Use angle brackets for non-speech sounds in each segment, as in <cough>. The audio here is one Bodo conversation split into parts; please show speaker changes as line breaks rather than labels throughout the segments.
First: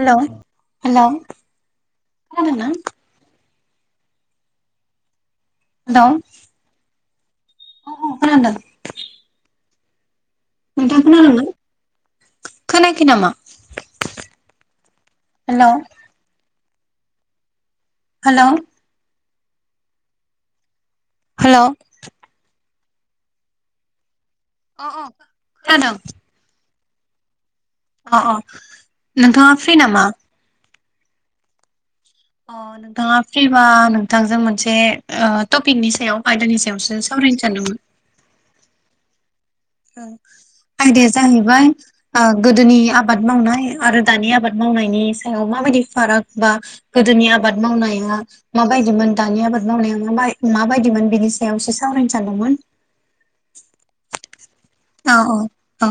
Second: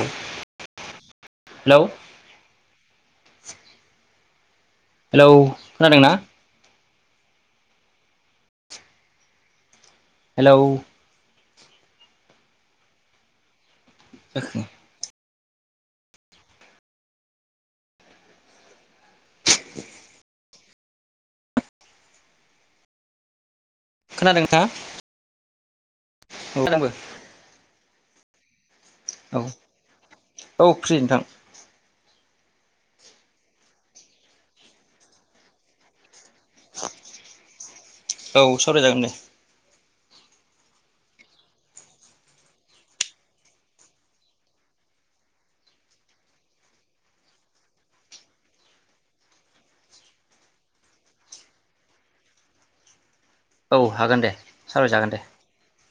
हेलौ हेलौ
हेलौ
खोनादोंना।
हेलौ।
हेलौ।
खोनादोंना
अ खोनादों।
हेलौ
<unintelligible> खोनायाखै नामा?
<unintelligible>
हेलौ। हेलौ। हेलौ।
खोनादों ना
अ अ <unintelligible>
औ
अ अ।
औ
नोंथाङा फ्रि नामा?
औ फ्रि नोंथां
अ नोंथाङा फ्रिबा नोंथांजों मोनसे ओ टपिकनि सायाव आयदानि सायावसो सावरायनो सानदोंमोन
औ सावरायजागोन दे
आयदाया जाहैबाय गोदोनि आबाद मावनाय आरो दानि आबाद मावनायनि सायाव माबायदि फाराग बा गोदोनि आबाद मावनाया माबायदिमोन दानि आबाद मावनाया म माबायदिमोन बेनि सायावससे सावरायनो सानदोंमोन
औ हागोन दे सावरायजागोन
औ
दे
औ औ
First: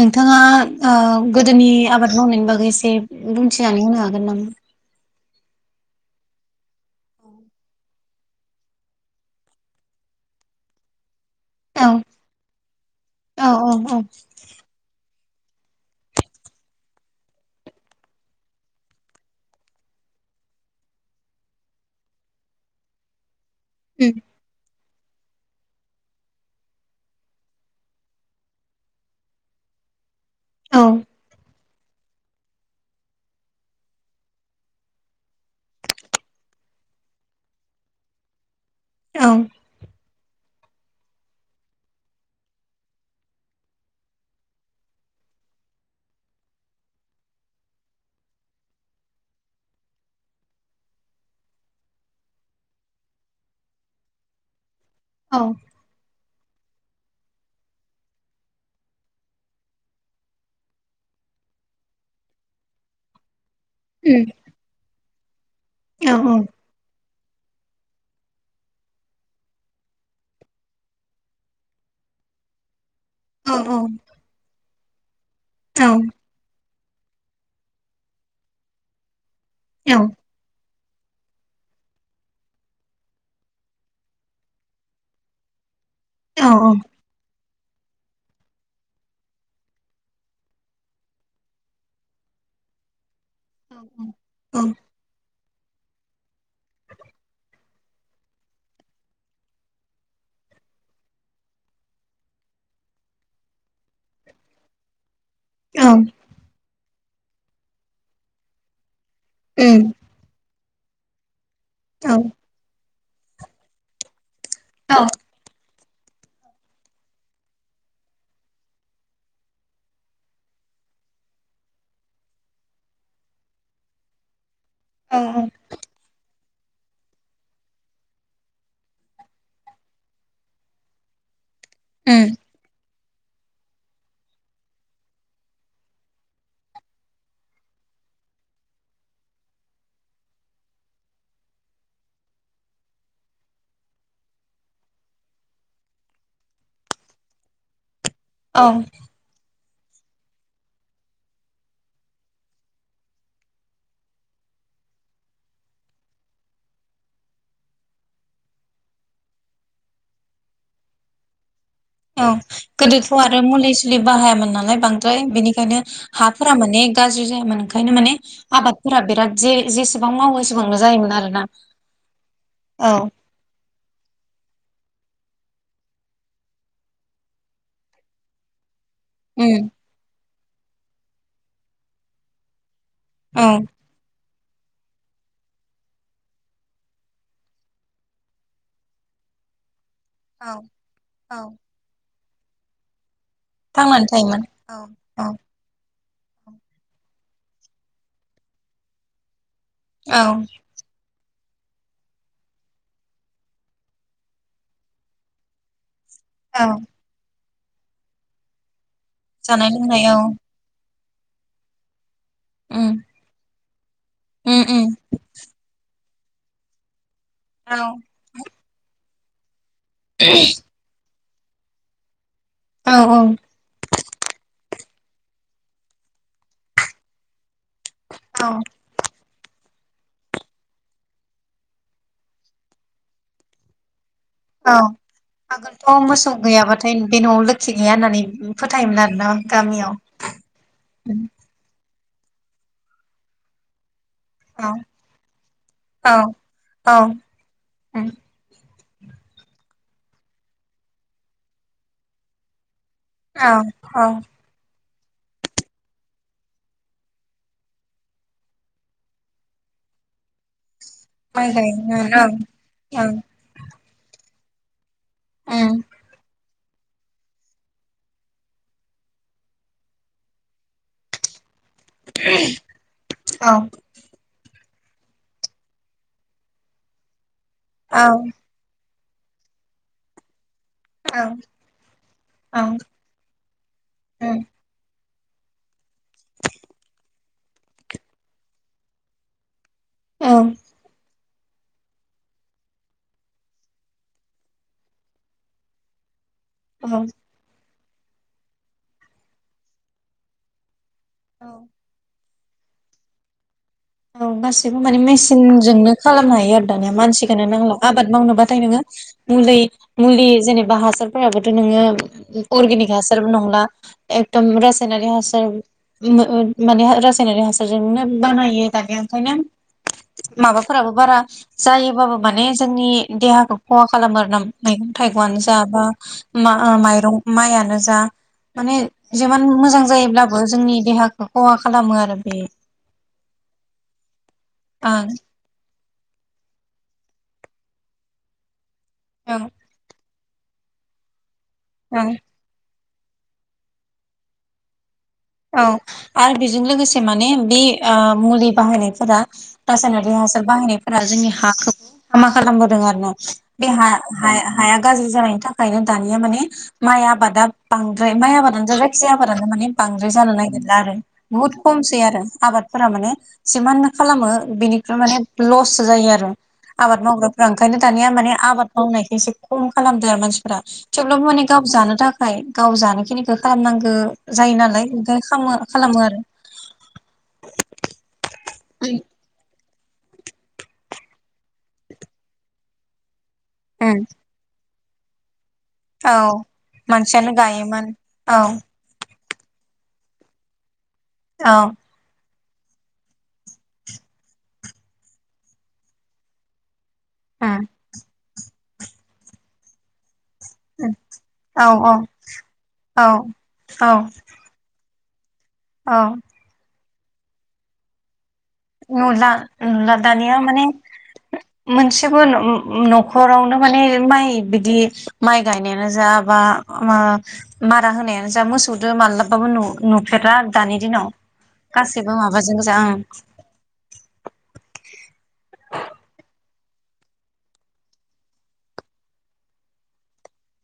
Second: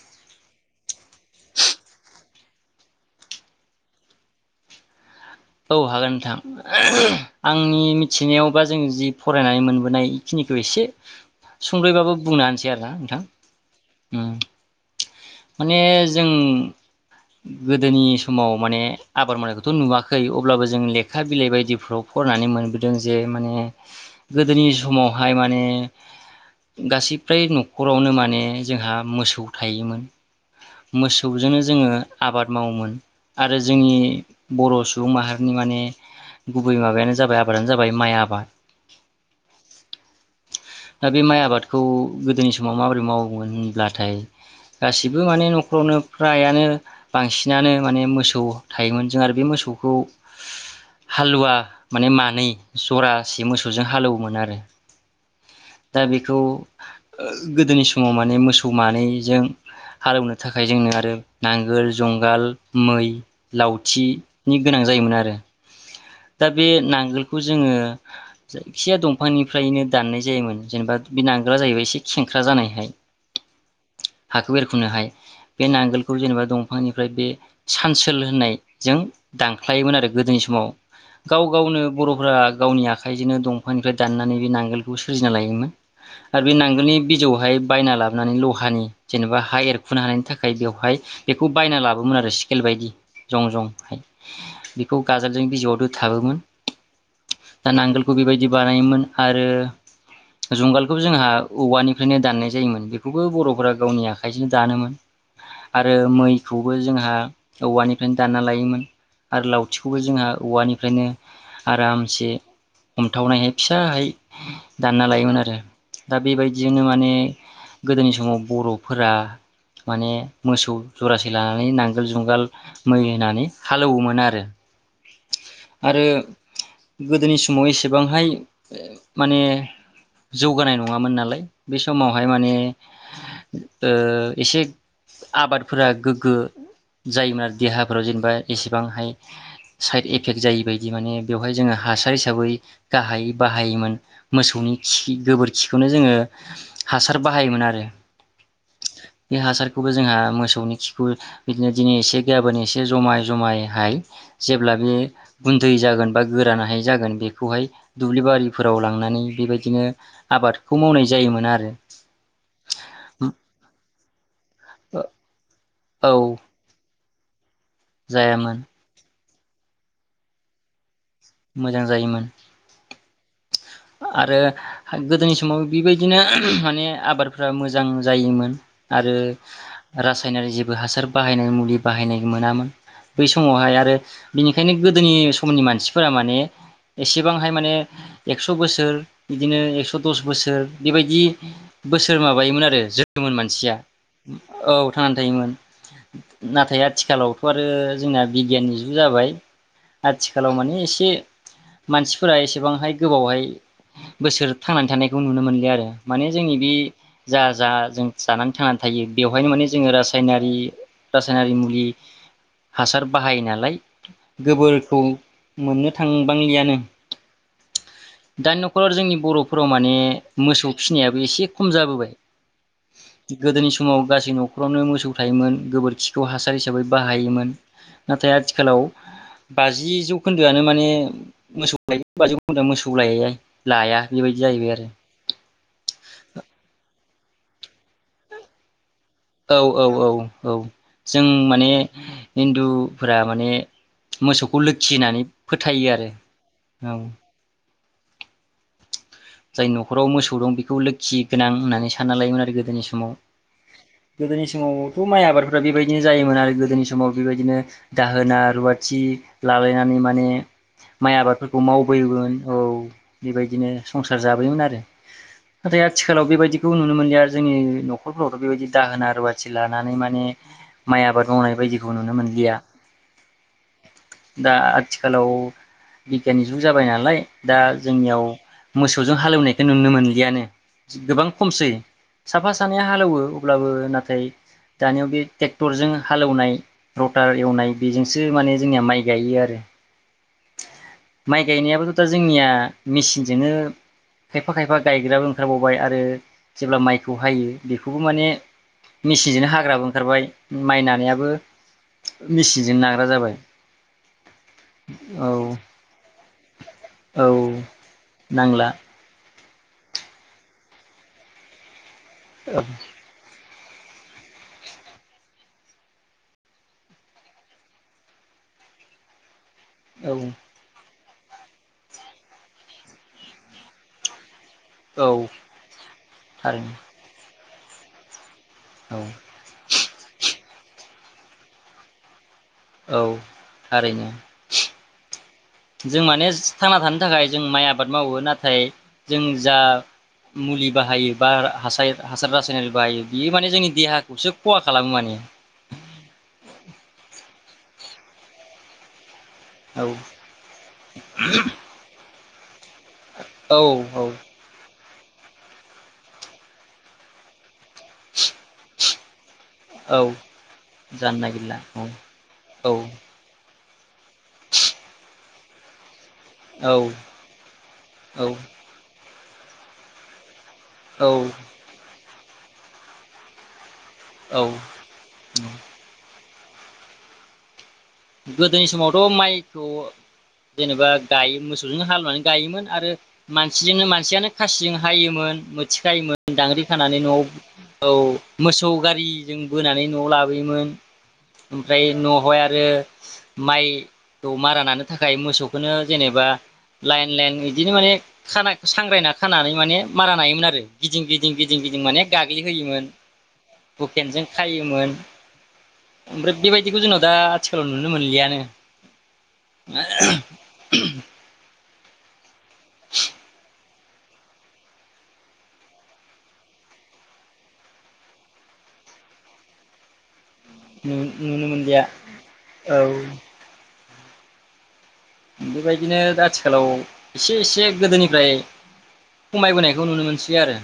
नोंथाङा गोदोनि आबाद मावनायनि बागै एसे बुंथिनानै होनो हागोन नामा
औ हागोन नोंथां आंनि मिथिनायाव बा जों जि फरायनानै मोनबोनाय बेखिनिखौ एसे
औ
संद्रैबाबो बुंनोानोसै आरोना नोंथां
औ औ औ
माने जों गोदोनि समाव माने आबाद मावनायखौथ नुवाखै खै अब्लाबो जों लेखा बिलाइ बायदिफ्राव फरायनानै मोनबोदों जे माने
उम
गोदोनि समावहाय माने गासै फ्राय नखरावनो माने जोंहा मोसौ थायोमोन
औ
मोसौजोंनो जोंङो आबाद मावोमोन आरो जोंनि बर सुबुं माहारिनि माने गुबै माबायानो जाबाय आबादानो जाबाय माइ आबाद
औ
दा बे माइ आबादखौ गोदोनि समाव माबोरै मावोमोन होनब्लाथाय गासिबो माने न'खरावनो फ्रायानो बांसिनानो माने मोसौ थायोमोन जों आरो बे मोसौखौ हालुवा माने मानै जरासे मोसौजों हालौवोमोन आरो
औ
दा बेखौ गोदोनि समाव माने मोसौ मानैजों हालेवनो थाखाय जोंनो आरो नांगोल जुंगाल मै
उम
लावथिनि गोनां जायोमोन आरो
औ
दा बे नांगोल बे खौ जोंङो जायखिया दंफांनिफ्रायनो दाननाय जायोमोन जेनेबा बे नांगोला जाहैबाय एसे खेंख्रा जानायहाय
औ औ
खुनो हाय बे नांगोलखौ जेनेबा बिफांनिफ्राय बे सानसोल होननायजों दानख्लायोमोन
औ
आरो गोदोनि समाव गाव गावनो बरफ्रा गावनि आखाइजोंनो दंफांनिफ्राय दाननानै बे नांगोलखौ सोरजिना लायोमोन आरो बे
औ औ
नांगोलनि बिजौहाय बायना लाबोनानै लहानि जेनेबा हा एरखुनो हानायनि थाखाय बेवहाय बेखौ बायना लाबोयोमोन आरो स्केल बायदि जं जंहाय
उम
बेखौ गाज <unintelligible> थाबोमोन
<unintelligible>
दा नांगोलखौ बेबायदि बानायोमोन आरो जुंगालखौबो जोंहा औवानिफ्रायनो दाननाय जायोमोन बेखौबो बरफोरा गावनि आखाइजोंनो दानोमोन
औ
आरो मैखौ बो जोंहा औवानिफ्रायनो दानना लायोमोन। आरो लावथिखौबो जोंहा औवानि फायनो आरामसे हमथावनायहाय फिसाहाय दानना लायोमोन आरो दा बेबायदिजोंनो माने गोदोनि समाव बर'फोरा माने मोसौ जरासे लानानै नांगोल जुंगाल मै होनानै हालौवोमोन आरो
औ
आरो गोदोनि समाव एसेबांहाय माने जौगानाय नङामोन नालाय। बे
उम
समावहाय माने ओ एसे आबादफोरा गोग्गो जायोमोन आरो देहाफोराव जेनेबा एसेबांहाय साइद एफेक्ट जायै बायदि माने बेवहाय जोङो हासार हिसाबै गाहायै बाहायोमोन मोसौनि खि गोबोरखिखौनो जोङो हासार बाहायोमोन आरो
औ
खौबो जोंहा मोसौनि खिखौ बिदिनो दिनै एसे गाबोन एसे जमाय जमायहाय जेब्ला बे गुन्दै जागोन बा गोरान हाय जागोन बेखौहाय दुब्लि बारिफोराव लांनानै बेबायदिनो आबादखौ मावनाय जायोमोन आरो
औ गोदोथ' आरो मुलि सुलि बाहायामोन नालाय बांद्राय बेनिखायनो
औ
हा फोरा माने गार ज्रि जायामोन <unintelligible> ओंखायनो माने
जायामोन
आबादफोरा बिराद जे जेसेबां मावो एसेबांनो जायोमोन आरो
मोजां जायोमोन
<unintelligible> औ
आरो गोदोनि समाव बेबायदिनो माने आबादफ्रा मोजां जायोमोन। आरो
उम
रा साइनारि जेबो हासार बाहायनाय मुलि बाहायनाय मोनामोन। बै
औ
समावहाय आरो बिनिखायनो गोदोनि समनि मानसिफोरा माने एसेबांहाय माने एक्स' बोसोर बिदिनो एक्स' दस
औ
बोसोर बेबायदि
औ
बोसो सोर माबायोमोन आरो <unintelligible> मानसिया औ थांनानै थायोमोन नाथाय आथिखालावथ' आरो जोंना बिगियाननि जुग जाबाय।
औ
आथिखालाव माने एसे मानसिफोरा एसेबांहाय गोबावहाय बोसोर थांनानै थानायखौ नुनो मोनलिया आरो माने जोंनि
औ
बे जा जा जों जानानै थांनानै थायो बेवहायनो माने
जानाय
जोङो
लोंनाय औ
रासायनारि रासायनारि मुलि
उम
हासार बाहायो नालाय
उम उम
गोबोरखौ मोननो थांबांलियानो
औ
दानि न'खराव जोंनि बरफ हराव माने मोसौ फिसिनायाबो एसे खम जाबोबाय
औ
गोदोनि समाव गासै न'खरावनो मोसौ थौ थायोमोन गोबोरखिखौ हासार हिसाबै बाहायोमोन नाथाय
औ
आथिखालाव बाजि जौ खोन्दोआनो माने मोसौ लायो बाजि जौ खोन्दोआनो मोसौ लायै लाया बेबायदि जाहैबाय
औ
आरो
आगोलथ' मोसौ गैयाबाथाय बे न'आव लोखि गैया होननानै फोथायोमोन आरो
औ औ औ औ जों माने हिन्दुफोरा माने मोसौखौ
औ
लोखि होननानै फोथायो आरो
औ
औ
उम
जाय न'खराव मोसौ दं बेखौ लोखि गोनां होननानै सानना लायोमोन आरो गोदोनि स माव
औ औ
गोदोनि समाव माइ आबादफ्रा बेबायदिनो जायोमोन आरो गोदोनि समाव बेबायदिनो दाहोना रुवाथि लालायनानै माने माइ आबादफोरखौ
गायोमोन ओं
मावबोयोमोन औ
ओं
बेबायदिनो संसार जाबोयमोन आरो नाथाय
उम
आथिखालाव बेबायदि बेखौ नुनो मोनलिया जोंनि न'खरफ्रावथ' बेबायदि दाहोना रुवाथि लानानै माने माइ आबाद मावनाय बायदिखौ नुनो मोनलिया
औ
दा आथिखालाव बिगियाननि जुग जाबाय नालाय दा जोंनियाव मोसौजों हालेवनायखौ नुनो मोनलियानो
औ
गोबां खमसै साफा
औ
सानैया हालेवो अब्लाबो नाथाय दानियाव बे ट्रेक्टरजों हालेवनाय रटार एवनाय बेजोंसो माने जोंनिया माइ गायो आरो
औ।
माइ गायनायाबोथ' दा जोंनिया मेसिनजोंनो खायफा खायफा गायग्राबो ओंखारबावबाय आरो। जेब्ला
औ
माइखौ हायो। बेखौबो माने मेचिनजोंनो हाग्राबो ओंखारबाय माइना बेआबो
औ
मेचनजों नाग्रा जाबाय
औ बास गसिबो माने
औ
मेसिनजोंनो खालामनो हायो आरो दानिया
औ
मानसिखौनो नांला आबाद मावनोबाथाय
नांला
नोङो मुलि मुलि जेनेबा हासारफोराबोथ' नोङो
औ
अर्गेनिक हासारबो नंला एकदम रासायनारि हासार माने रासायनारि हासारजोंनो बानायो दानिया ओंखायनो
औ
माबाफोराबो बारा जायोबाबो माने जोंनि देहाखौ खहा खालाम आर ना मैगं
औ
थाइगंनो जाबा बा
थारैनो
माइरं माइयानो जा माने
औ
जेबान मोजां जायोब्लाबो जोंनि देहा बे खहा खालामो आरो बे
औ। थारैनो
ओं
। जों माने थांना थानो थाखाय जों माइ आबाद मावो नाथाय जों
ओं
जा मुलि बाहायो बा हास
ओं
हासार रासायनारि बायो बियो माने जोंनि देहाखौसो खहा खालामो माने
औ आरो बेजों लोगोसे माने बे मुलि बाहायनायफोरा
औ
रासायनारि हासार बाहायनायफोरा जोंनि हाखौबो मा खालामगोन आरोना
औ
बे हा
औ
हाया हाया गाज्रि जानायनि थाखायनो दानिया माने माइ आबादा बांद्राय माय आबादानो जा जायखिया आबादानो मानि बांद्राय
औ
द्राय जानो नागिरला आरो
जानो
बुहुत
नागिरला औ
खमसै आरो
औ
आबादफोरा माने जिमाननो खालामो बिनिफ्राय माने लससो जायो आरो।
औ
आबाद मावग्राफ्रा ओंखायनो दानिया माने आबाद मावनायखौ एसे खम खालामदों आ मानस फ्रा
औ
थेवब्लाबो माने गाव जानो थाख थाखाय गाव जानायखिनिखौ खालामनांग गो
औ
जायो नालाय। खामो खालामो <unintelligible>
गोदोनि समावथ' माइ खौ जेनेबा गायो मोसौजों हालौनानै गायोमोन आरो मानसिजोंनो
उम
मानसियानो खासिजों हायोमोन मोज
औ
थिखायोमोन दांग्रि खानानै न'आव
मानसियानो गायोमोन
औ मोसौ गारिजों बोनानै न'आव लाबोयोमोन।
औ
ओमफ्राय न'आवहाय। <unintelligible> माइखौ मारा नानो थाखाय मोसौखौनो जेनेबा लाइन लाइन
उम
इदिनो माने खाना सांग्रायना खानानै माने माराम नायोमोन आरो गिदिं गिदिं गिदिं
औ
गिदिं माने गाग्लिहोयोमोन
औ औ
बुकेनजों खायोमोन।
औ
ओफ्राय बेबायदिबो जोंनाव दा आथि थ' नुनो मोनलियानो।
नुला नुला दानिया माने मोनसेबो नु उ न'खरावनो माने माइ बिदि माइ गायनायानो जा बा ओ मारा होनायानो जा मोसौदो माब्लाबाबाबो नु नुफेरा दानि दिनाव
नुनो मोनलिया
गासैबो माबाजों
औ
गोजा ओं
बेबायदिनो दा आथिखालाव एसे एसे गोदोनिफ्राय खमायबोनायखौ नुनो मोनसै आरो।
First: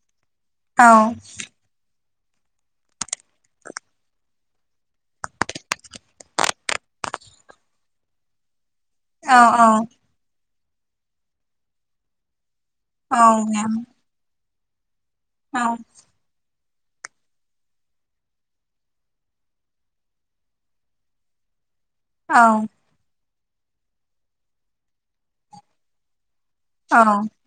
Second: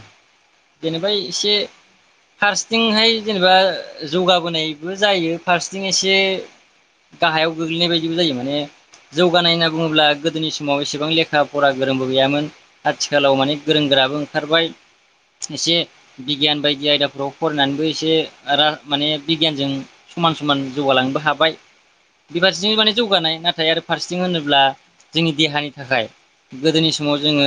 बेेनिफाय एसे फारसेथिंहाय जेनेबा जौगाबोनायबो जायो फारसेथिं एसे गाहायाव गोग्लैनाय बायदिबो जायो माने
औ
जौगानाय होनना
औ
बुङोब्ला गोदोनि समाव एसेबां लेखा फरा गोरोंबो गैयामोन।
औ
आथिखालाव माने
मेम
गोरों गोराबो ओं खारबाय
औ
एसे बिगियान बाय दि आयदाफ्राव फरायनानैबो एसे रा-माने बिगियानजों समान समान जौगालांनोबो हाबाय।
औ
बिबादिजों माने जौगानाय ना थाय आरो फारसेथिं होनोब्ला जोंनि देहानि थाखाय गोदोनि
औ
समाव जोङो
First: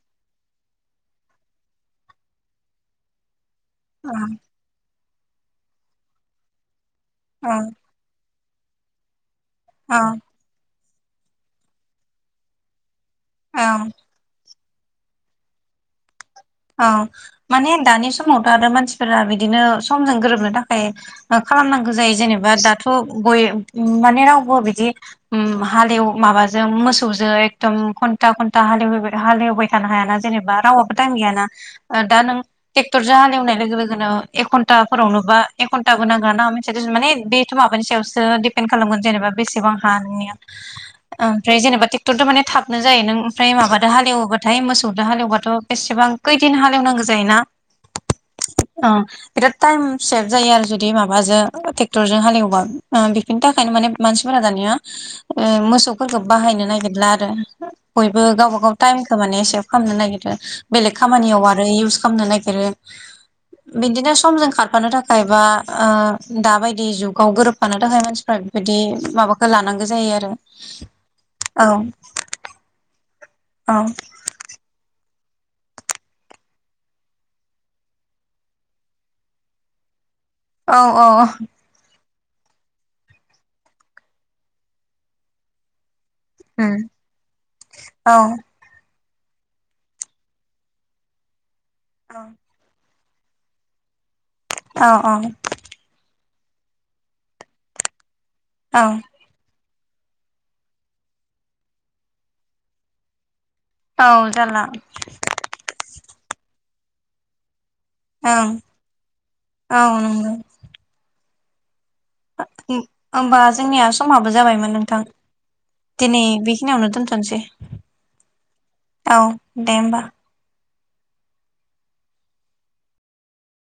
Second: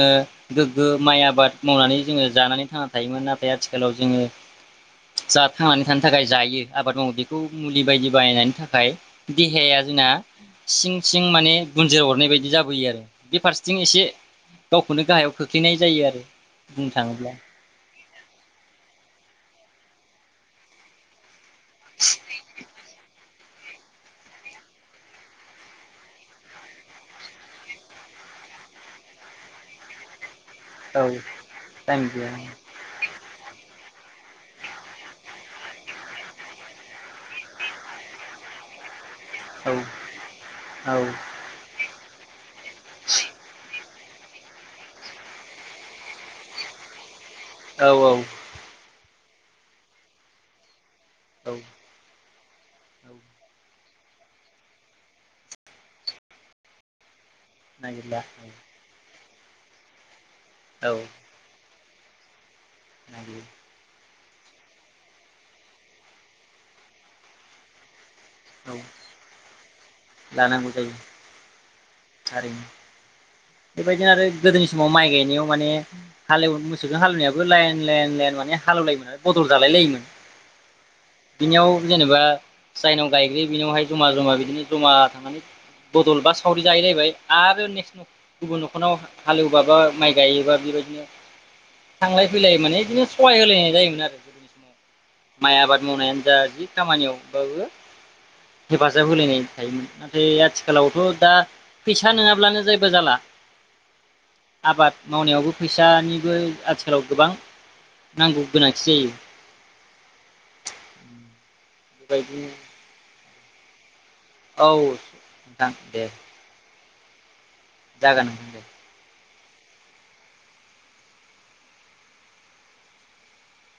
गोगो माइ आबाद मावनानै जोङो जानानै थांना थायोमोन ना थाय आथिखालाव जोङो जा थांनानै थानो थाखाय जायो। आबाद मावो बेखौ
औ
मुलि बायदि बाहायनानि थाखाय देहाया जोंना सिं सिं माने गुनजेर अरनाय बायदि जाबोयो आरो
औ
बेफारसेथिं
औ
एसे गावखोनो गाहायाव खोख्लैनाय जायो आरो
अ
बुंनो थाङोब्ला
माने आं दानि समावथ' आरो मानसिफोरा बिदिनो समजों गोरोबनो थाखाय खालामनांगो जायो जेनेबा दाथ' गय माने रावबो बिदि अम हालेव माबाजों मोसौजों एकदम घन्टा घन्टा हालेव हालेवबाय थानो हायाना जेनेबा रावहाबो
औ
टाइम गैयाना। ओ
टाइम
दा
गैया
नों टेक्टरजो हालेवनाय लोगो लोगोनो एक घन्टाफोरावनो बा एक खन्टाबो नांगोन ना नांङा मिथिया दिसुन माने बेथ' माबानि सायावसो दिपेन खालामगोन जेनेबा
औ
बेसेबां हा नोंनिया
औ
ओमफ्राय जेनेबा टेक टराथ' माने थाब नो जायो नों ओमफ्राय माबा दा हालेवोबाथाय मोसौजों हालेवबाथ इसेबां कैदिन हालेवनांगो जायो ना
औ औ
बिराद टाइम सेभ जायो आरो जु दि माबाजो
औ
टेक्टरजों हालेवोबा ओ बेफोरनि थाखायनो माने मानसिफोरा दानिया ओ मोसौफोरखौ बाहायनो नागिरला आरो
नागिरला
बयबो गावबा गाव टाइम तामाने सेभ खालामनो नागिरो।
औ
खामानियाव आरो इउस खामनो नागिरो।
नागिरो
बिदिनो समजों खारफानो थाखाय बा ओ दाबायदि जुगाव गोरोबफानो थाखाय मानसि फ्रा बिदि
औ
माबाखो लानां गो जायो आरो
लानांगौ जायो
औ
थारैनो।
औ
बेबायदिनो आरो गोदोनि समाव माइ गाय नायाव माने हालेव मोसौजों हालेवनायाबो लायेन लायेन लायेन माने हालौवलायोमोन बदल जालाय लायोमोन।
औ औ
बिनियाव जेनेबा जायनाव गायग्रोयो बिनावहाय जमा जमा बिदिनो जमा थांनानै बदलबा सावरि
उम
जाहैलायबाय आरो
औ
<unintelligible> न'खरनाव हालेवबाबो माइ गायोबा बेबायदिनो
औ
थांलाय फैलाय माने इदिनो सहाय होलायनाय जायोमोन आरो
औ
माइ आबाद मावनाया जा जि खामानियावबाबो
औ
हेफाजाब होलायनाय थायोमोन। नाथाय आथिखालावथ' दा फैसा नोङाब्लानो जैबो जाला।
औ जाला
आबाद मावनायावबो फैसानि <unintelligible> आथिखालाव गोबां। नांगौ
ओं
गोनांथि जायो
औ नंगौ।
बेबायदिनो।
ओमबा जोंनिया समाबो
औ
जाबायमोन नोंथां
दे
दिनै बे खिनियावनो दोनथ'नोसै।
जागोन दे।
औ दे होमबा।